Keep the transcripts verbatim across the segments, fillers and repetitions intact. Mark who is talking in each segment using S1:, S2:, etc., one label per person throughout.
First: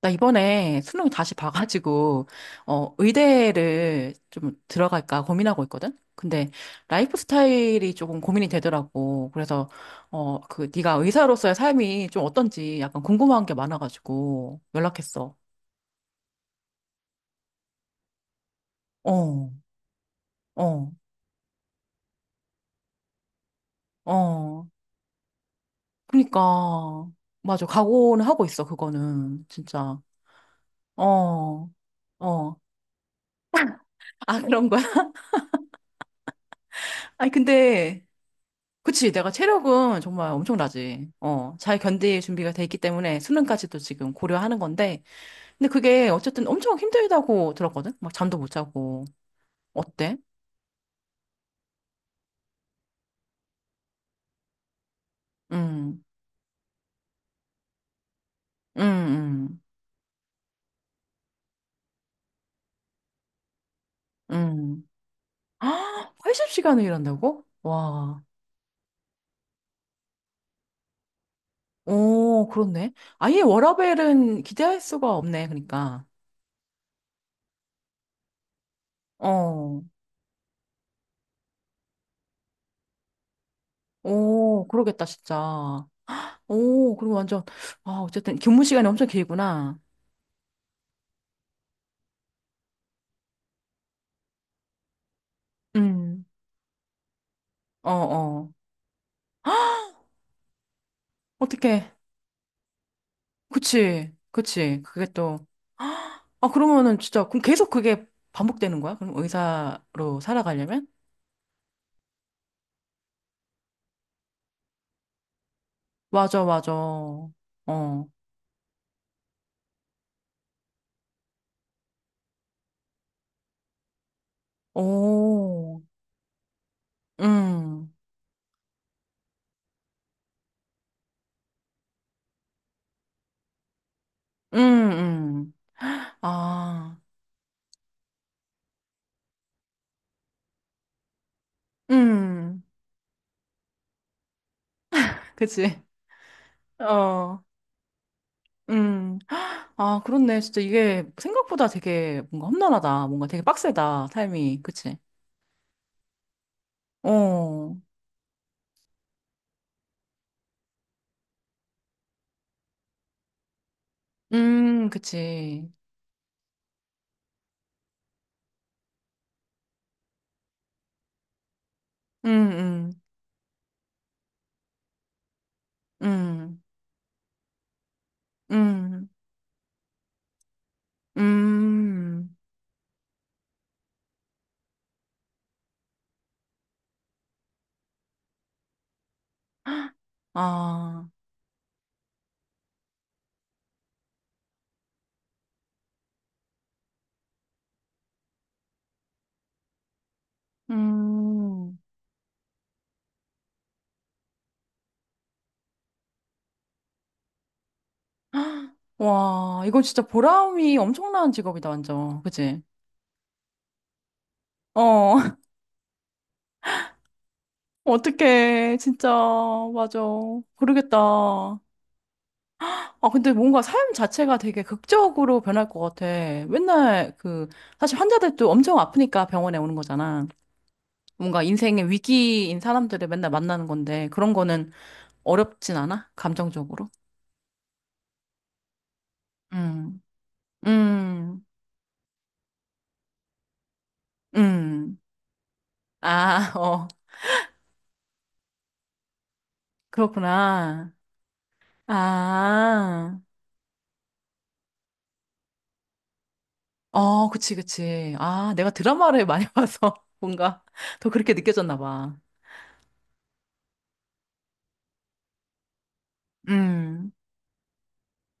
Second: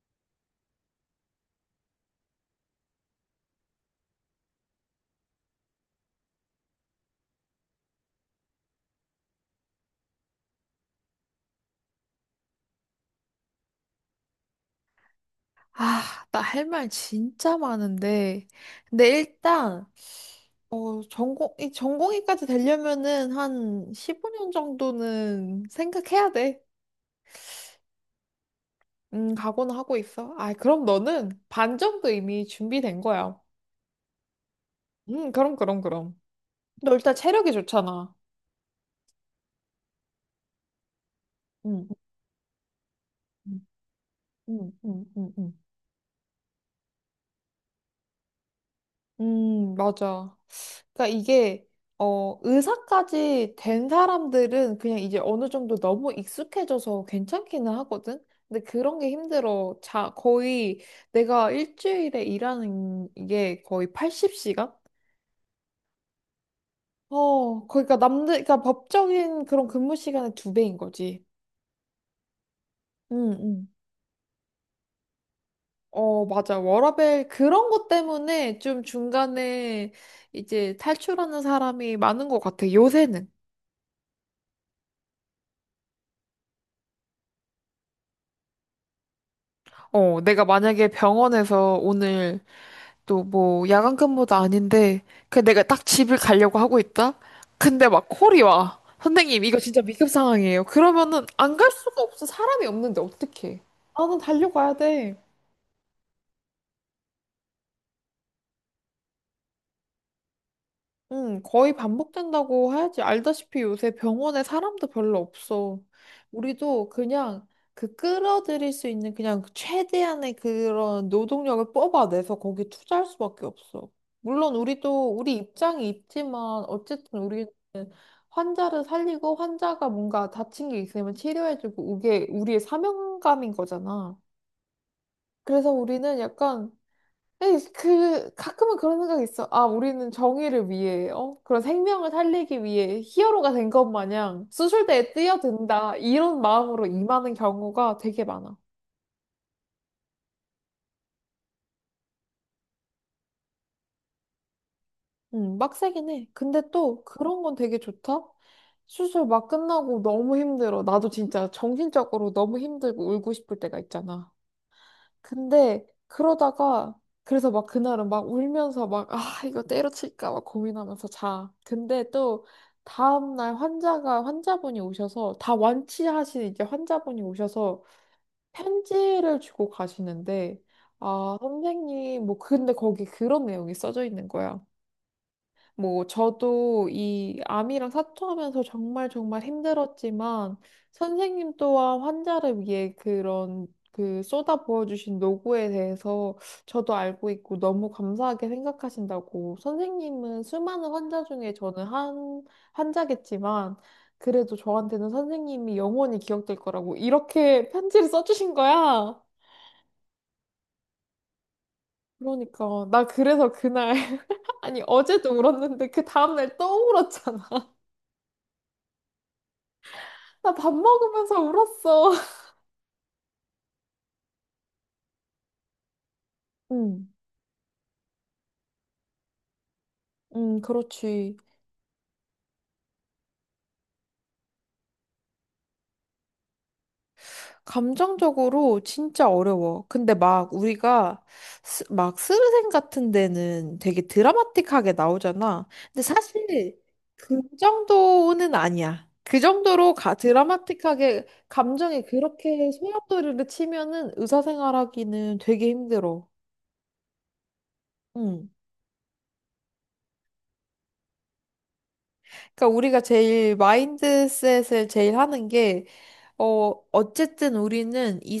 S1: 나 이번에 수능 다시 봐가지고, 어, 의대를 좀 들어갈까 고민하고 있거든? 근데 라이프 스타일이 조금 고민이 되더라고. 그래서, 어, 그, 네가 의사로서의 삶이 좀 어떤지 약간 궁금한 게 많아가지고 연락했어.
S2: 아, 나 할 말 진짜 많은데. 근데
S1: 어,
S2: 일단,
S1: 어,
S2: 어, 전공, 이 전공의까지 되려면은 한 십오 년
S1: 어.
S2: 정도는 생각해야
S1: 그니까,
S2: 돼.
S1: 맞아. 각오는 하고 있어,
S2: 음,
S1: 그거는.
S2: 각오는 하고
S1: 진짜.
S2: 있어. 아, 그럼
S1: 어,
S2: 너는 반 정도 이미
S1: 어.
S2: 준비된 거야.
S1: 아, 그런 거야?
S2: 음, 그럼, 그럼, 그럼. 너 일단
S1: 아니,
S2: 체력이
S1: 근데,
S2: 좋잖아.
S1: 그치, 내가 체력은 정말 엄청나지. 어, 잘
S2: 음,
S1: 견딜 준비가 돼 있기 때문에
S2: 음,
S1: 수능까지도 지금 고려하는
S2: 음,
S1: 건데.
S2: 음, 음. 음,
S1: 근데 그게 어쨌든 엄청 힘들다고 들었거든? 막 잠도 못 자고.
S2: 음,
S1: 어때?
S2: 맞아. 그러니까 이게 어, 의사까지 된 사람들은 그냥 이제 어느 정도
S1: 음,
S2: 너무 익숙해져서 괜찮기는 하거든. 근데 그런 게
S1: 음,
S2: 힘들어. 자, 거의 내가 일주일에 일하는 이게 거의
S1: 음,
S2: 팔십 시간?
S1: 음. 아, 팔십 시간을 일한다고?
S2: 어, 그러니까
S1: 와.
S2: 남들, 그러니까 법적인 그런 근무 시간의 두 배인 거지.
S1: 오, 그렇네.
S2: 응,
S1: 아예
S2: 응.
S1: 워라밸은 기대할 수가 없네, 그러니까.
S2: 어, 맞아. 워라밸 그런 것 때문에 좀
S1: 어,
S2: 중간에 이제 탈출하는 사람이 많은 것 같아, 요새는.
S1: 오, 그러겠다, 진짜. 오, 그리고 완전, 아, 어쨌든 근무 시간이 엄청 길구나.
S2: 어, 내가 만약에 병원에서 오늘 또 뭐 야간 근무도 아닌데 그 내가 딱 집을
S1: 음,
S2: 가려고 하고 있다. 근데
S1: 어,
S2: 막 콜이
S1: 어.
S2: 와. 선생님 이거 진짜 위급 상황이에요. 그러면은 안 갈
S1: 어떻게.
S2: 수가 없어. 사람이 없는데 어떡해.
S1: 그치,
S2: 나는 달려가야
S1: 그치. 그게
S2: 돼.
S1: 또, 아, 그러면은 진짜, 그럼 계속 그게 반복되는 거야? 그럼 의사로 살아가려면?
S2: 응, 거의 반복된다고 해야지. 알다시피 요새 병원에 사람도 별로 없어.
S1: 맞아, 맞아.
S2: 우리도 그냥 그
S1: 어,
S2: 끌어들일 수 있는 그냥 최대한의 그런 노동력을 뽑아내서 거기 투자할 수밖에 없어. 물론 우리도 우리
S1: 오,
S2: 입장이 있지만 어쨌든 우리는
S1: 음,
S2: 환자를 살리고 환자가 뭔가 다친 게 있으면 치료해주고 이게 우리의 사명감인 거잖아.
S1: 음, 음.
S2: 그래서 우리는 약간
S1: 아,
S2: 에이, 그 가끔은 그런 생각이 있어. 아, 우리는 정의를 위해, 어? 그런 생명을
S1: 음,
S2: 살리기 위해 히어로가 된 것 마냥 수술대에
S1: 그치.
S2: 뛰어든다. 이런 마음으로 임하는
S1: 어,
S2: 경우가 되게 많아.
S1: 음. 아, 그렇네. 진짜 이게 생각보다 되게 뭔가 험난하다. 뭔가 되게 빡세다. 삶이. 그치.
S2: 음, 빡세긴 해. 근데 또 그런 건
S1: 어,
S2: 되게 좋다. 수술 막 끝나고 너무 힘들어. 나도 진짜 정신적으로 너무 힘들고 울고 싶을 때가 있잖아.
S1: 음, 그치.
S2: 근데 그러다가 그래서 막 그날은 막 울면서 막 아 이거 때려칠까 막 고민하면서 자. 근데
S1: 음,
S2: 또
S1: 음,
S2: 다음날 환자가 환자분이 오셔서 다 완치하신
S1: 음,
S2: 이제 환자분이 오셔서
S1: 음,
S2: 편지를 주고 가시는데 아 선생님
S1: 음.
S2: 뭐 근데 거기 그런 내용이 써져 있는 거야. 뭐, 저도 이 암이랑 사투하면서 정말 정말 힘들었지만,
S1: 아,
S2: 선생님 또한 환자를 위해 그런, 그 쏟아 부어주신 노고에 대해서 저도 알고 있고 너무 감사하게 생각하신다고. 선생님은 수많은 환자 중에
S1: 음,
S2: 저는 한 환자겠지만, 그래도 저한테는 선생님이 영원히 기억될 거라고 이렇게 편지를 써주신 거야.
S1: 와, 이건 진짜 보람이 엄청난 직업이다, 완전. 그치?
S2: 그러니까, 나 그래서 그날, 아니,
S1: 어,
S2: 어제도 울었는데 그 다음날 또 울었잖아.
S1: 어떡해, 진짜, 맞아.
S2: 나 밥 먹으면서
S1: 모르겠다.
S2: 울었어.
S1: 아, 근데 뭔가 삶 자체가 되게 극적으로 변할 것 같아.
S2: 응,
S1: 맨날 그, 사실 환자들도 엄청 아프니까 병원에 오는 거잖아.
S2: 응, 그렇지.
S1: 뭔가 인생의 위기인 사람들을 맨날 만나는 건데, 그런 거는 어렵진 않아? 감정적으로?
S2: 감정적으로 진짜 어려워.
S1: 음,
S2: 근데 막 우리가
S1: 음,
S2: 스, 막 스르생 같은 데는 되게 드라마틱하게
S1: 음.
S2: 나오잖아. 근데
S1: 아,
S2: 사실
S1: 어,
S2: 그 정도는 아니야. 그 정도로 가,
S1: 그렇구나.
S2: 드라마틱하게 감정이 그렇게
S1: 아,
S2: 소용돌이를 치면은 의사생활하기는 되게 힘들어.
S1: 어, 그치, 그치.
S2: 응.
S1: 아, 내가 드라마를 많이 봐서 뭔가 더 그렇게 느껴졌나 봐.
S2: 그러니까 우리가 제일 마인드셋을 제일 하는 게 어,
S1: 음,
S2: 어쨌든 우리는 이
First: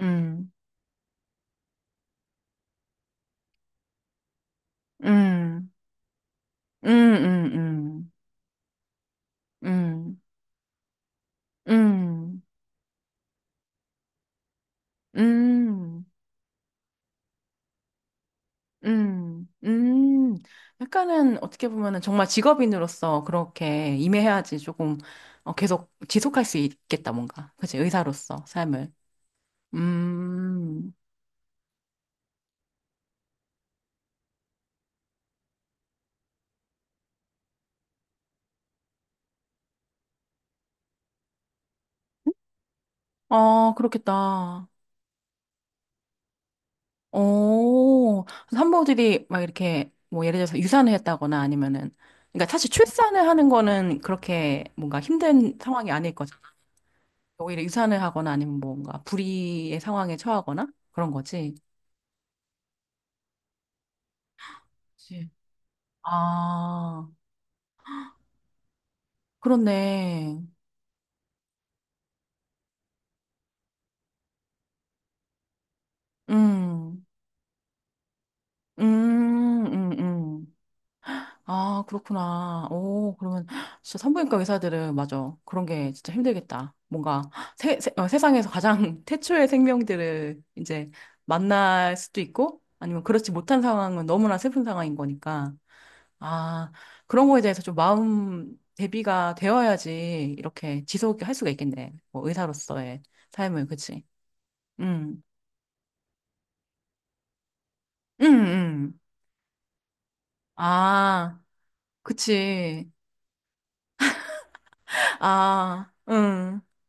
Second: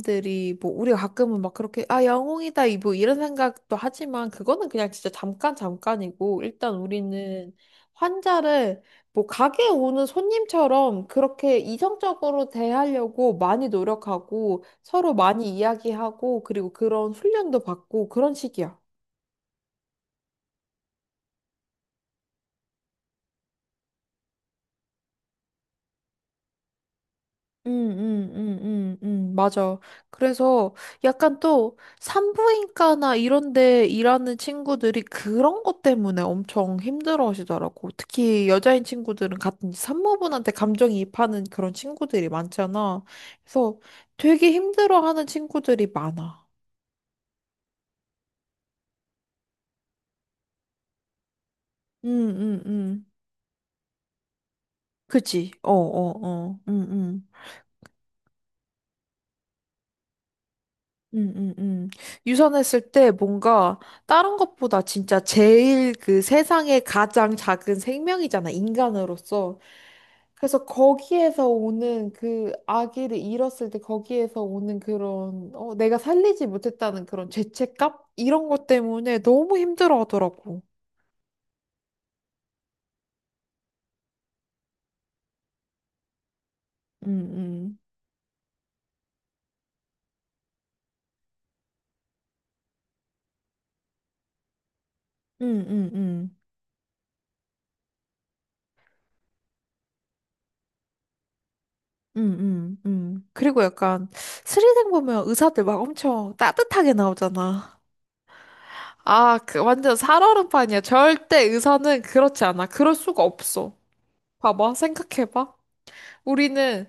S1: 음,
S2: 뭐, 우리가 가끔은 막 그렇게, 아, 영웅이다, 이 뭐, 이런 생각도 하지만, 그거는 그냥 진짜 잠깐,
S1: 음,
S2: 잠깐이고, 일단
S1: 음,
S2: 우리는
S1: 음,
S2: 환자를, 뭐, 가게에 오는
S1: 음,
S2: 손님처럼 그렇게
S1: 음, 음,
S2: 이성적으로 대하려고 많이 노력하고, 서로 많이
S1: 음,
S2: 이야기하고, 그리고 그런 훈련도 받고, 그런 식이야.
S1: 음. 음. 약간은 어떻게 보면은 정말 직업인으로서 그렇게 임해야지 조금 어, 계속 지속할 수 있겠다, 뭔가.
S2: 음,
S1: 그치,
S2: 음,
S1: 의사로서
S2: 음,
S1: 삶을.
S2: 음, 음, 맞아. 그래서
S1: 음,
S2: 약간 또 산부인과나 이런 데 일하는 친구들이 그런 것 때문에 엄청 힘들어 하시더라고. 특히 여자인 친구들은 같은 산모분한테 감정이입하는 그런 친구들이 많잖아.
S1: 아
S2: 그래서 되게
S1: 그렇겠다.
S2: 힘들어 하는 친구들이 많아.
S1: 오, 그래서 들이 막 이렇게 뭐 예를 들어서 유산을 했다거나 아니면은
S2: 음,
S1: 그러니까
S2: 음,
S1: 사실
S2: 음.
S1: 출산을 하는 거는 그렇게 뭔가
S2: 그지?
S1: 힘든
S2: 어,
S1: 상황이
S2: 어,
S1: 아닐 거잖아.
S2: 어. 음, 음.
S1: 오히려 유산을 하거나 아니면 뭔가 불의의 상황에 처하거나 그런
S2: 음, 음,
S1: 거지.
S2: 음. 유선했을 때 뭔가 다른 것보다 진짜
S1: 그치.
S2: 제일 그 세상에
S1: 아,
S2: 가장 작은 생명이잖아, 인간으로서.
S1: 그렇네.
S2: 그래서 거기에서 오는 그 아기를 잃었을 때 거기에서 오는 그런, 어, 내가 살리지 못했다는
S1: 음,
S2: 그런 죄책감? 이런 것 때문에 너무
S1: 음, 음,
S2: 힘들어
S1: 음.
S2: 하더라고.
S1: 아, 그렇구나. 오, 그러면 진짜 산부인과 의사들은 맞아. 그런 게 진짜 힘들겠다.
S2: 음,
S1: 뭔가
S2: 음,
S1: 세, 세, 어, 세상에서 가장 태초의 생명들을 이제 만날 수도 있고 아니면 그렇지 못한 상황은 너무나 슬픈 상황인 거니까.
S2: 음, 음, 음.
S1: 아, 그런 거에 대해서 좀 마음 대비가 되어야지 이렇게 지속 게할 수가 있겠네. 뭐
S2: 음, 음,
S1: 의사로서의
S2: 음. 그리고
S1: 삶을, 그치?
S2: 약간 스리생
S1: 응,
S2: 보면 의사들 막 엄청 따뜻하게 나오잖아.
S1: 응, 응.
S2: 아, 그 완전 살얼음판이야.
S1: 아,
S2: 절대 의사는 그렇지 않아.
S1: 그치.
S2: 그럴 수가 없어. 봐봐, 생각해봐.
S1: 아, 응.
S2: 우리는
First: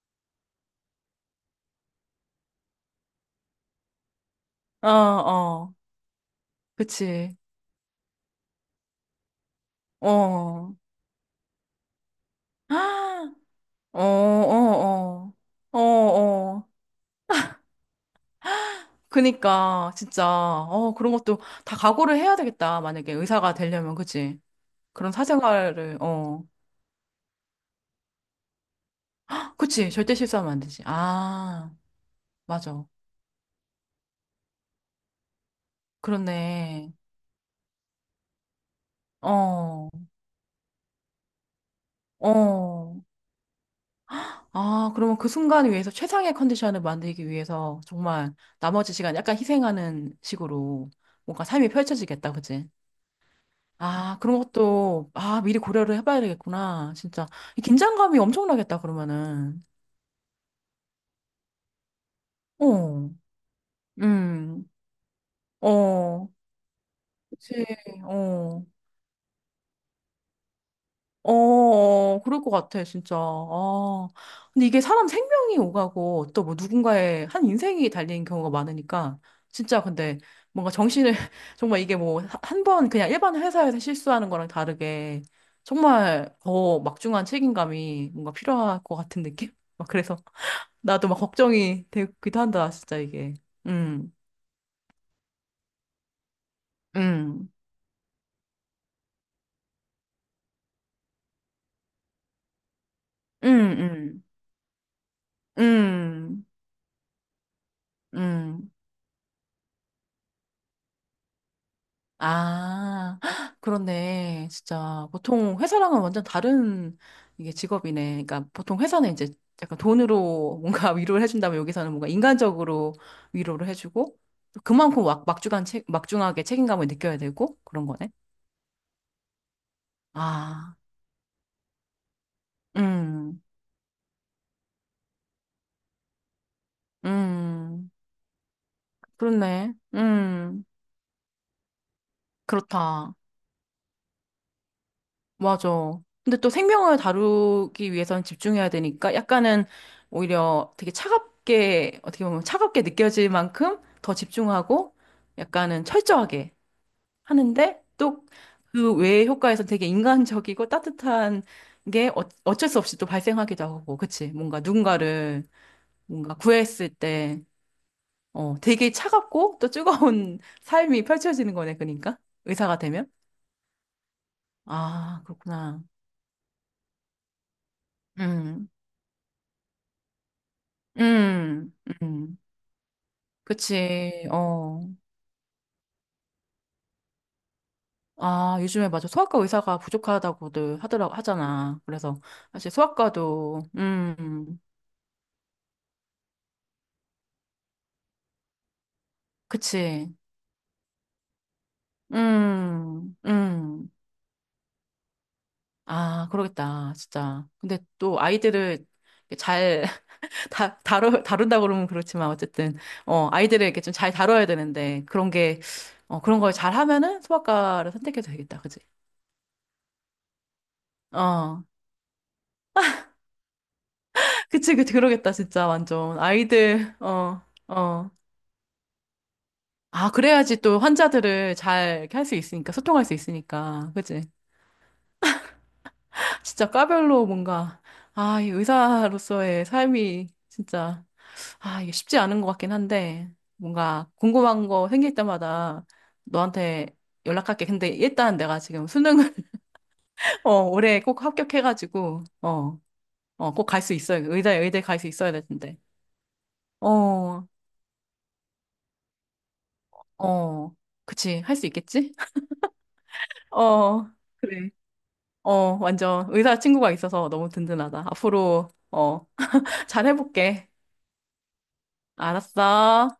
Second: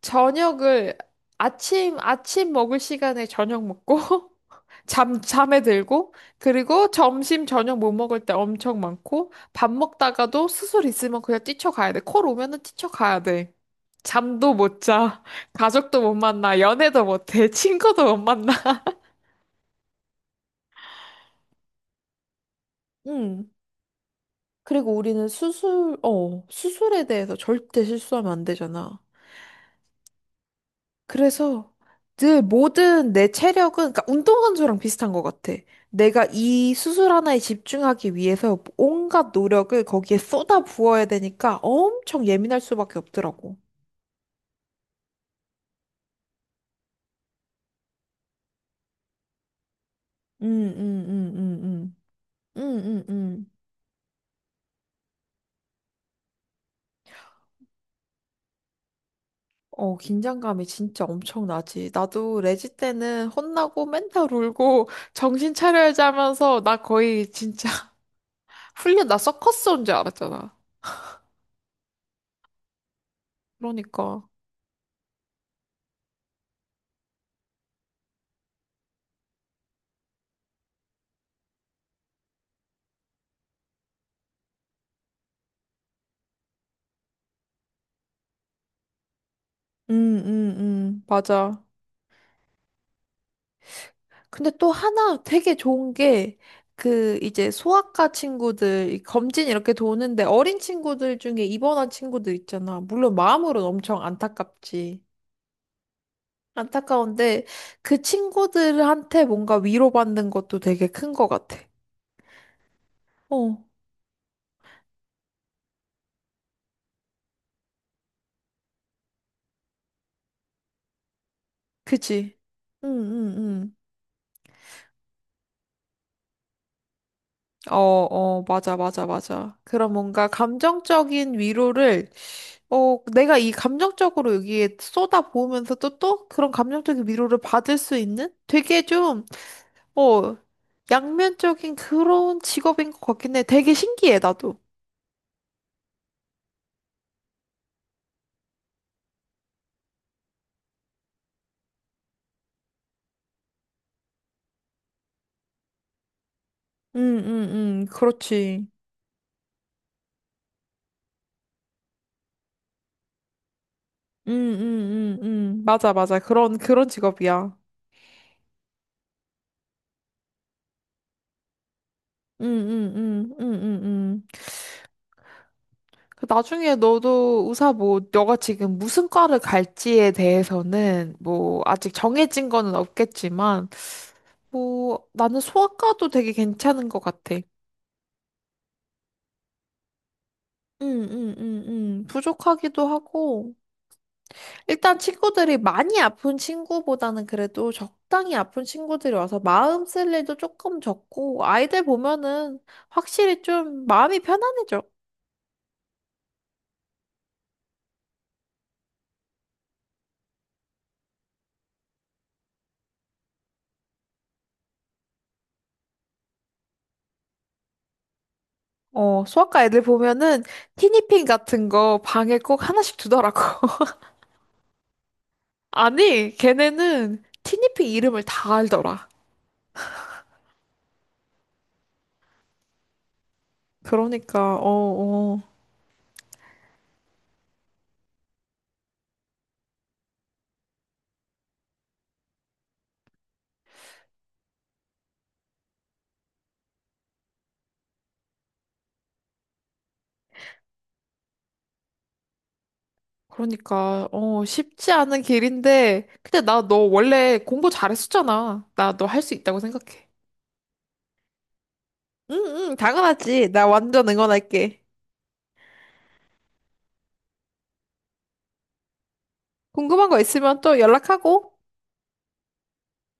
S2: 저녁을 아침, 아침 먹을 시간에 저녁 먹고,
S1: 어,
S2: 잠, 잠에
S1: 어.
S2: 들고, 그리고
S1: 그치.
S2: 점심, 저녁 못 먹을 때 엄청 많고, 밥 먹다가도
S1: 어.
S2: 수술 있으면 그냥 뛰쳐가야 돼. 콜 오면은 뛰쳐가야
S1: 아,
S2: 돼.
S1: 어, 어,
S2: 잠도 못 자.
S1: 어. 어,
S2: 가족도 못 만나.
S1: 어.
S2: 연애도 못 해. 친구도 못 만나.
S1: 그니까, 진짜, 어, 그런 것도 다 각오를 해야 되겠다. 만약에
S2: 응.
S1: 의사가 되려면, 그치?
S2: 그리고
S1: 그런
S2: 우리는 수술,
S1: 사생활을, 어.
S2: 어, 수술에 대해서 절대 실수하면 안 되잖아.
S1: 그치? 절대 실수하면 안 되지. 아,
S2: 그래서 늘
S1: 맞아.
S2: 모든 내 체력은, 그러니까 운동한 수랑 비슷한 것 같아. 내가 이
S1: 그렇네.
S2: 수술 하나에 집중하기 위해서 온갖 노력을
S1: 어,
S2: 거기에 쏟아 부어야 되니까 엄청 예민할
S1: 어.
S2: 수밖에 없더라고.
S1: 아, 그러면 그 순간을 위해서 최상의 컨디션을 만들기 위해서 정말 나머지 시간 약간 희생하는 식으로 뭔가 삶이
S2: 응응응응응응응.
S1: 펼쳐지겠다. 그치? 아, 그런 것도, 아, 미리 고려를 해봐야 되겠구나. 진짜. 이 긴장감이 엄청나겠다, 그러면은.
S2: 어, 긴장감이 진짜 엄청 나지. 나도 레지
S1: 어,
S2: 때는 혼나고 맨날
S1: 음,
S2: 울고 정신 차려야지
S1: 어,
S2: 하면서 나 거의
S1: 그치,
S2: 진짜
S1: 어,
S2: 훈련 나 서커스 온 줄 알았잖아.
S1: 어, 어, 그럴 것 같아, 진짜. 아,
S2: 그러니까.
S1: 근데 이게 사람 생명이 오가고 또 뭐 누군가의 한 인생이 달린 경우가 많으니까, 진짜 근데 뭔가 정신을, 정말 이게 뭐, 한 번 그냥 일반 회사에서 실수하는 거랑 다르게, 정말 더 막중한 책임감이 뭔가 필요할 것 같은 느낌? 막
S2: 음,
S1: 그래서
S2: 음, 음,
S1: 나도 막
S2: 맞아.
S1: 걱정이 되기도 한다, 진짜 이게. 음,
S2: 근데 또 하나 되게 좋은 게, 그,
S1: 음,
S2: 이제 소아과 친구들, 이 검진 이렇게 도는데 어린 친구들 중에 입원한 친구들 있잖아. 물론
S1: 음,
S2: 마음으로는 엄청
S1: 음,
S2: 안타깝지.
S1: 음,
S2: 안타까운데 그
S1: 음.
S2: 친구들한테 뭔가 위로받는 것도 되게 큰 것 같아.
S1: 아, 헉,
S2: 어,
S1: 그렇네. 진짜 보통 회사랑은 완전 다른 이게 직업이네. 그러니까 보통 회사는 이제 약간 돈으로 뭔가 위로를 해준다면 여기서는 뭔가
S2: 그치? 응,
S1: 인간적으로 위로를
S2: 응,
S1: 해주고 또 그만큼 막, 막중한 책, 막중하게 책임감을 느껴야 되고
S2: 응. 어,
S1: 그런 거네.
S2: 어, 맞아, 맞아, 맞아. 그런 뭔가
S1: 아,
S2: 감정적인 위로를 어, 내가
S1: 음,
S2: 이 감정적으로 여기에 쏟아부으면서도 또 그런 감정적인 위로를 받을
S1: 음,
S2: 수 있는 되게 좀,
S1: 그렇네.
S2: 어,
S1: 음,
S2: 양면적인 그런 직업인 것
S1: 그렇다.
S2: 같긴 해. 되게 신기해, 나도.
S1: 맞아. 근데 또 생명을 다루기 위해서는 집중해야 되니까 약간은 오히려 되게 차갑게, 어떻게 보면 차갑게 느껴질 만큼 더 집중하고 약간은 철저하게
S2: 응, 응,
S1: 하는데
S2: 응,
S1: 또
S2: 그렇지.
S1: 그 외의 효과에서 되게 인간적이고 따뜻한 게 어, 어쩔 수 없이 또 발생하기도 하고, 그치?
S2: 응,
S1: 뭔가
S2: 응, 응,
S1: 누군가를
S2: 응. 맞아, 맞아.
S1: 뭔가
S2: 그런, 그런
S1: 구했을 때,
S2: 직업이야.
S1: 어, 되게 차갑고 또 뜨거운 삶이 펼쳐지는 거네, 그러니까.
S2: 응,
S1: 의사가
S2: 응,
S1: 되면.
S2: 응, 응, 응, 응.
S1: 아, 그렇구나.
S2: 그 나중에 너도 의사 뭐, 너가
S1: 음.
S2: 지금 무슨 과를 갈지에 대해서는 뭐,
S1: 음,
S2: 아직
S1: 음,
S2: 정해진 거는 없겠지만,
S1: 그치, 어.
S2: 뭐, 나는 소아과도 되게 괜찮은 것 같아.
S1: 아, 요즘에 맞아. 소아과 의사가 부족하다고들
S2: 응,
S1: 하더라고,
S2: 응, 응,
S1: 하잖아.
S2: 응.
S1: 그래서, 사실
S2: 부족하기도 하고.
S1: 소아과도, 음,
S2: 일단 친구들이 많이 아픈 친구보다는 그래도 적당히 아픈 친구들이 와서 마음
S1: 그치,
S2: 쓸 일도 조금 적고, 아이들 보면은
S1: 음,
S2: 확실히 좀
S1: 음.
S2: 마음이 편안해져.
S1: 아, 그러겠다, 진짜. 근데 또 아이들을 잘 다, 다루, 다룬다고 그러면 그렇지만, 어쨌든, 어, 아이들을 이렇게 좀 잘 다뤄야 되는데, 그런 게, 어, 그런 걸 잘 하면은 소아과를 선택해도 되겠다, 그치?
S2: 어, 소아과 애들 보면은 티니핑
S1: 어,
S2: 같은 거 방에 꼭 하나씩 두더라고.
S1: 그치, 그치, 그러겠다, 진짜, 완전.
S2: 아니,
S1: 아이들,
S2: 걔네는
S1: 어,
S2: 티니핑
S1: 어.
S2: 이름을 다 알더라.
S1: 아, 그래야지 또 환자들을 잘 이렇게 할 수 있으니까, 소통할 수 있으니까. 그치?
S2: 그러니까, 어, 어.
S1: 진짜 과별로 뭔가, 아, 이 의사로서의 삶이 진짜, 아, 이게 쉽지 않은 것 같긴 한데, 뭔가 궁금한 거 생길 때마다 너한테 연락할게. 근데 일단 내가 지금 수능을, 어, 올해 꼭 합격해가지고, 어, 어, 꼭 갈 수
S2: 그러니까,
S1: 있어야,
S2: 어,
S1: 의대, 의대
S2: 쉽지
S1: 갈 수
S2: 않은
S1: 있어야 될 텐데.
S2: 길인데, 근데 나 너 원래
S1: 어,
S2: 공부 잘했었잖아. 나 너 할 수 있다고 생각해.
S1: 어. 그치, 할 수 있겠지?
S2: 응, 응, 당연하지. 나 완전
S1: 어, 그래.
S2: 응원할게.
S1: 어, 완전 의사 친구가 있어서 너무 든든하다. 앞으로, 어,
S2: 궁금한 거 있으면
S1: 잘해볼게.
S2: 또 연락하고.
S1: 알았어.